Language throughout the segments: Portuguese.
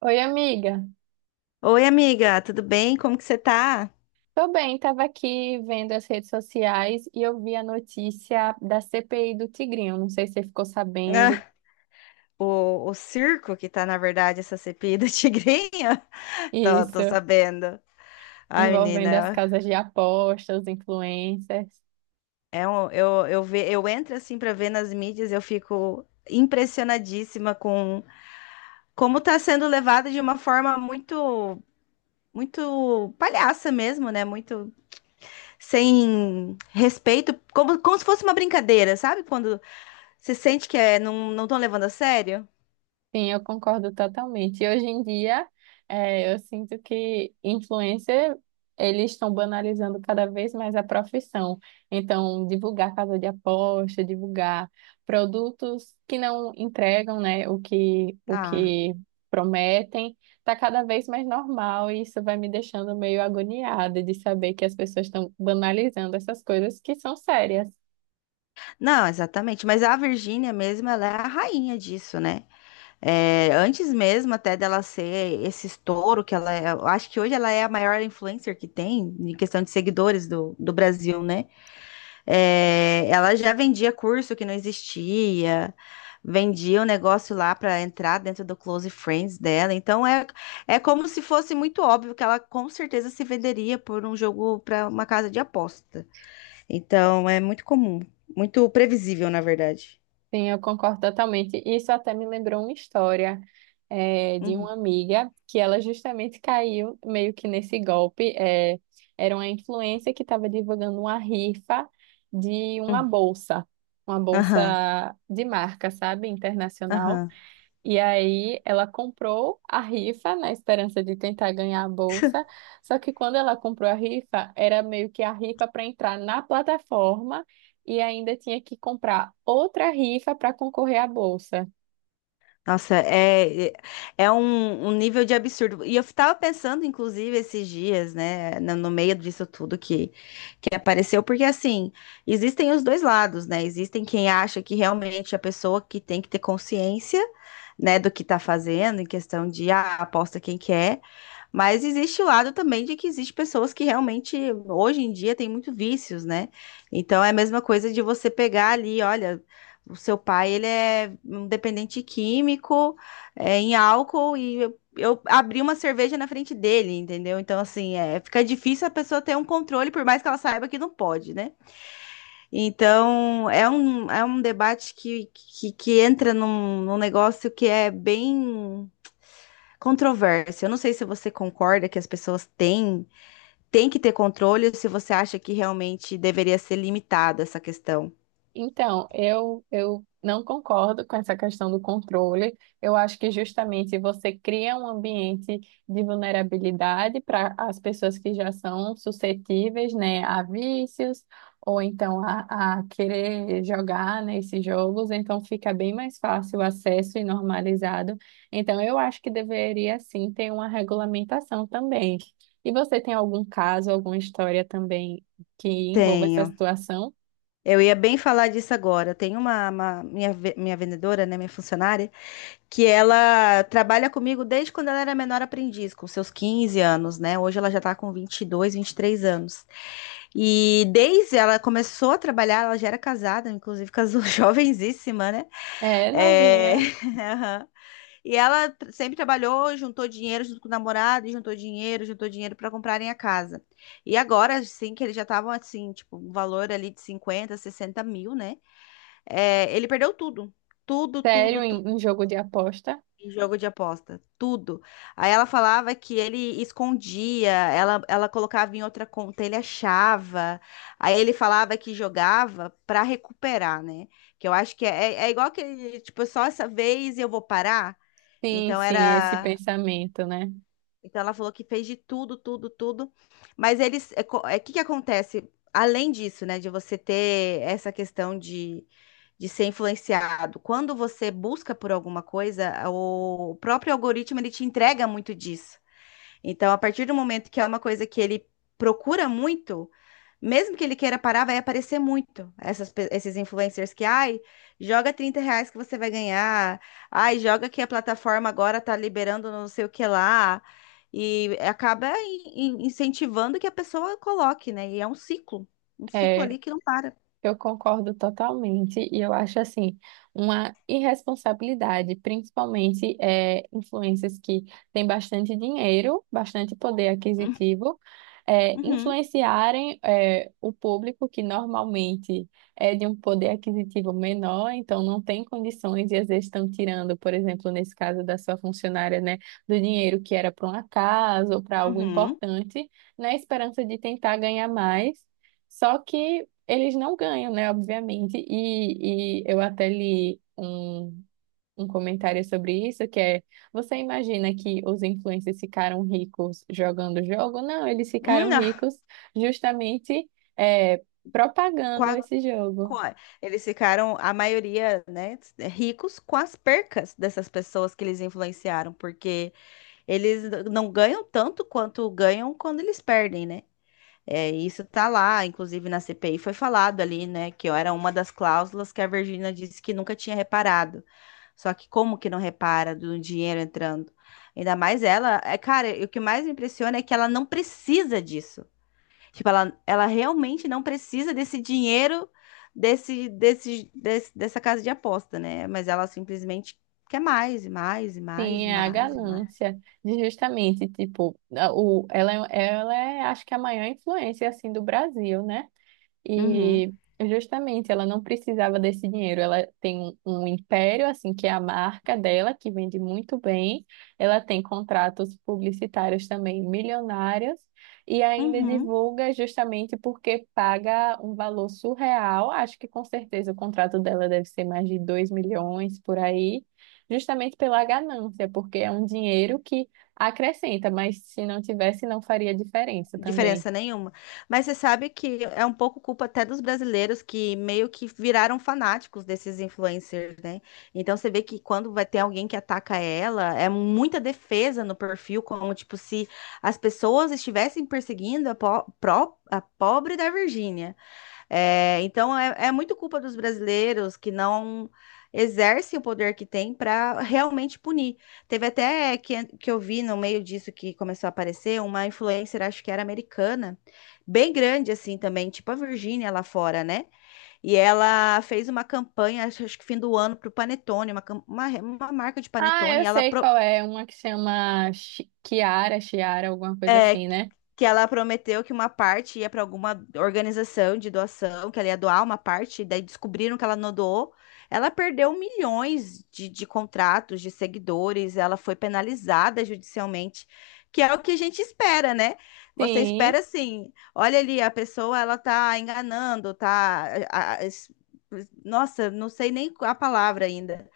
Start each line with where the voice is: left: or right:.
right: Oi, amiga.
left: Oi, amiga, tudo bem? Como que você tá?
right: Tô bem, tava aqui vendo as redes sociais e eu vi a notícia da CPI do Tigrinho. Não sei se você ficou sabendo
left: Ah, o circo que tá, na verdade, essa cepida tigrinha, tô
right: isso,
left: sabendo. Ai,
right: envolvendo as
left: menina,
right: casas de apostas, os influencers.
left: eu entro assim pra ver nas mídias, eu fico impressionadíssima com como tá sendo levada de uma forma muito palhaça mesmo, né? Muito sem respeito, como se fosse uma brincadeira, sabe? Quando você sente não estão levando a sério.
right: Sim, eu concordo totalmente. E hoje em dia, eu sinto que influencer, eles estão banalizando cada vez mais a profissão. Então, divulgar casa de aposta, divulgar produtos que não entregam, né, o que, o
left: Ah.
right: que prometem, está cada vez mais normal e isso vai me deixando meio agoniada de saber que as pessoas estão banalizando essas coisas que são sérias.
left: Não, exatamente. Mas a Virgínia mesmo, ela é a rainha disso, né? É, antes mesmo até dela ser esse estouro que ela é, eu acho que hoje ela é a maior influencer que tem em questão de seguidores do Brasil, né? É, ela já vendia curso que não existia, vendia um negócio lá para entrar dentro do Close Friends dela. Então é como se fosse muito óbvio que ela com certeza se venderia por um jogo para uma casa de apostas. Então é muito comum, muito previsível, na verdade.
right: Sim, eu concordo totalmente. Isso até me lembrou uma história de uma
left: Uhum,
right: amiga que ela justamente caiu meio que nesse golpe. Era uma influencer que estava divulgando uma rifa de
left: uhum.
right: uma bolsa
left: Aham,
right: de marca, sabe, internacional.
left: aham.
right: E aí ela comprou a rifa na esperança de tentar ganhar a bolsa. Só que quando ela comprou a rifa, era meio que a rifa para entrar na plataforma e ainda tinha que comprar outra rifa para concorrer à bolsa.
left: Nossa, é um, um nível de absurdo. E eu tava pensando, inclusive, esses dias, né, no meio disso tudo que apareceu, porque assim, existem os dois lados, né? Existem quem acha que realmente a pessoa que tem que ter consciência, né, do que tá fazendo, em questão de, ah, aposta quem quer. Mas existe o lado também de que existe pessoas que realmente, hoje em dia, têm muito vícios, né? Então é a mesma coisa de você pegar ali, olha, o seu pai, ele é um dependente químico, é, em álcool, e eu abri uma cerveja na frente dele, entendeu? Então, assim, é, fica difícil a pessoa ter um controle, por mais que ela saiba que não pode, né? Então, é um debate que entra num negócio que é bem controvérsia. Eu não sei se você concorda que as pessoas têm, têm que ter controle ou se você acha que realmente deveria ser limitada essa questão.
right: Então, eu não concordo com essa questão do controle. Eu acho que justamente você cria um ambiente de vulnerabilidade para as pessoas que já são suscetíveis, né, a vícios ou então a querer jogar nesses jogos. Então, fica bem mais fácil o acesso e normalizado. Então, eu acho que deveria sim ter uma regulamentação também. E você tem algum caso, alguma história também que envolva essa
left: Tenho.
right: situação?
left: Eu ia bem falar disso agora. Eu tenho uma, minha vendedora, né, minha funcionária, que ela trabalha comigo desde quando ela era menor aprendiz, com seus 15 anos, né? Hoje ela já tá com 22, 23 anos. E desde ela começou a trabalhar, ela já era casada, inclusive casou jovenzíssima, né?
right: É,
left: É...
right: novinha.
left: E ela sempre trabalhou, juntou dinheiro junto com o namorado, e juntou dinheiro para comprarem a casa. E agora, assim, que eles já estavam assim, tipo, um valor ali de 50, 60 mil, né? É, ele perdeu tudo. Tudo, tudo,
right: Sério
left: tudo
right: em, em jogo de aposta?
left: em jogo de aposta. Tudo. Aí ela falava que ele escondia, ela colocava em outra conta, ele achava. Aí ele falava que jogava para recuperar, né? Que eu acho que é, é é igual que, tipo, só essa vez eu vou parar.
right: Sim,
left: Então
right: sim, é esse
left: era.
right: pensamento, né?
left: Então ela falou que fez de tudo, tudo, tudo. Mas eles, que acontece? Além disso, né, de você ter essa questão de ser influenciado, quando você busca por alguma coisa, o próprio algoritmo ele te entrega muito disso. Então, a partir do momento que é uma coisa que ele procura muito, mesmo que ele queira parar, vai aparecer muito esses influencers que, ai, joga 30 reais que você vai ganhar, ai, joga que a plataforma agora tá liberando não sei o que lá, e acaba incentivando que a pessoa coloque, né? E é um ciclo
right: É,
left: ali que não para.
right: eu concordo totalmente e eu acho assim uma irresponsabilidade, principalmente influências que têm bastante dinheiro, bastante poder aquisitivo,
left: Uhum,
right: influenciarem o público que normalmente é de um poder aquisitivo menor, então não tem condições e às vezes estão tirando, por exemplo, nesse caso da sua funcionária, né, do dinheiro que era para uma casa ou para algo
left: uhum.
right: importante, na esperança de tentar ganhar mais. Só que eles não ganham, né? Obviamente. E eu até li um comentário sobre isso, que é, você imagina que os influencers ficaram ricos jogando o jogo? Não, eles ficaram
left: Não.
right: ricos justamente é, propagando esse
left: com
right: jogo.
left: a- Eles ficaram, a maioria, né, é, ricos com as percas dessas pessoas que eles influenciaram, porque eles não ganham tanto quanto ganham quando eles perdem, né? É, isso tá lá, inclusive na CPI foi falado ali, né, que era uma das cláusulas que a Virgínia disse que nunca tinha reparado. Só que como que não repara do dinheiro entrando? Ainda mais ela, é, cara, e o que mais me impressiona é que ela não precisa disso. Tipo, ela realmente não precisa desse dinheiro dessa casa de aposta, né? Mas ela simplesmente quer mais e mais e
right: Sim,
left: mais e
right: é a
left: mais e mais.
right: ganância de justamente, tipo, a- o, ela é, acho que a maior influência, assim, do Brasil, né?
left: Uhum,
right: E justamente ela não precisava desse dinheiro. Ela tem um império, assim, que é a marca dela, que vende muito bem. Ela tem contratos publicitários também milionários. E ainda
left: uhum.
right: divulga justamente porque paga um valor surreal. Acho que com certeza o contrato dela deve ser mais de 2 milhões por aí, justamente pela ganância, porque é um dinheiro que acrescenta, mas se não tivesse, não faria diferença também.
left: Diferença nenhuma. Mas você sabe que é um pouco culpa até dos brasileiros que meio que viraram fanáticos desses influencers, né? Então você vê que quando vai ter alguém que ataca ela, é muita defesa no perfil, como tipo se as pessoas estivessem perseguindo a, a pobre da Virgínia. É, então é muito culpa dos brasileiros que não exercem o poder que tem para realmente punir. Teve até que eu vi no meio disso que começou a aparecer uma influencer, acho que era americana, bem grande assim também, tipo a Virgínia lá fora, né? E ela fez uma campanha, acho que fim do ano, para o Panetone, uma marca de
right: Ah,
left: Panetone,
right: eu
left: e ela
right: sei qual é, uma que chama Chi- Chiara, Chiara, alguma coisa
left: é,
right: assim, né?
left: que ela prometeu que uma parte ia para alguma organização de doação, que ela ia doar uma parte, daí descobriram que ela não doou. Ela perdeu milhões de contratos, de seguidores, ela foi penalizada judicialmente, que é o que a gente espera, né? Você
right: Sim,
left: espera assim, olha ali, a pessoa ela tá enganando, tá. a- a- es- Nossa, não sei nem a palavra ainda.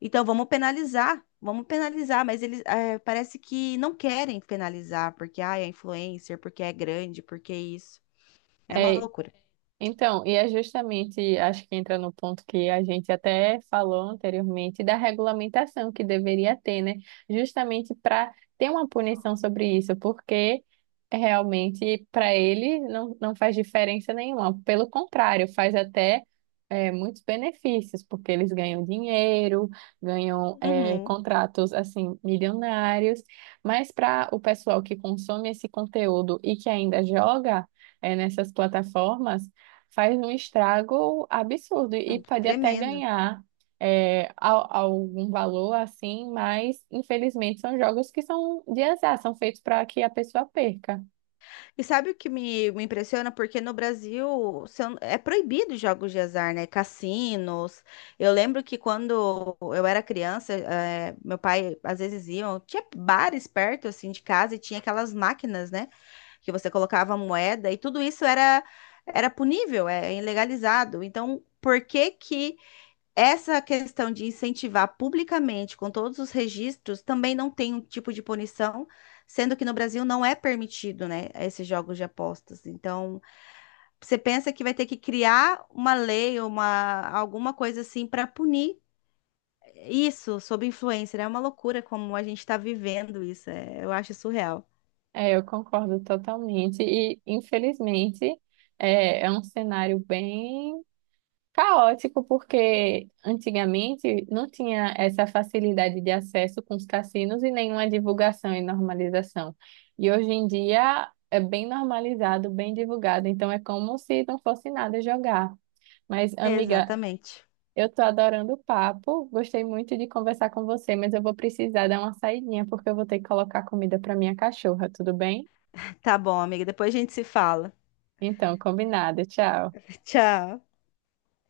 left: Então vamos penalizar, mas eles eh, parece que não querem penalizar, porque ah, é influencer, porque é grande, porque é isso. É uma
right: é,
left: loucura.
right: então, e é justamente, acho que entra no ponto que a gente até falou anteriormente, da regulamentação que deveria ter, né? Justamente para ter uma punição sobre isso, porque realmente para ele não, não faz diferença nenhuma. Pelo contrário, faz até muitos benefícios, porque eles ganham dinheiro, ganham
left: Uhum,
right: contratos assim milionários, mas para o pessoal que consome esse conteúdo e que ainda joga nessas plataformas faz um estrago absurdo
left: é
right: e pode até
left: tremendo.
right: ganhar é, al- algum valor assim, mas infelizmente são jogos que são de azar, são feitos para que a pessoa perca.
left: E sabe o que me impressiona? Porque no Brasil se eu- é proibido jogos de azar, né? Cassinos. Eu lembro que quando eu era criança, eh, meu pai às vezes iam, tinha bares perto assim de casa e tinha aquelas máquinas, né? Que você colocava moeda e tudo isso era era punível, é ilegalizado. Então, por que que essa questão de incentivar publicamente, com todos os registros, também não tem um tipo de punição, sendo que no Brasil não é permitido, né, esses jogos de apostas. Então, você pensa que vai ter que criar uma lei, uma, alguma coisa assim para punir isso sob influência, né? É uma loucura como a gente está vivendo isso. Eu acho surreal.
right: É, eu concordo totalmente e infelizmente é, é um cenário bem caótico, porque antigamente não tinha essa facilidade de acesso com os cassinos e nenhuma divulgação e normalização. E hoje em dia é bem normalizado, bem divulgado, então é como se não fosse nada jogar. Mas, amiga,
left: Exatamente.
right: eu tô adorando o papo, gostei muito de conversar com você, mas eu vou precisar dar uma saidinha porque eu vou ter que colocar comida para minha cachorra, tudo bem?
left: Tá bom, amiga. Depois a gente se fala.
right: Então, combinado, tchau.
left: Tchau.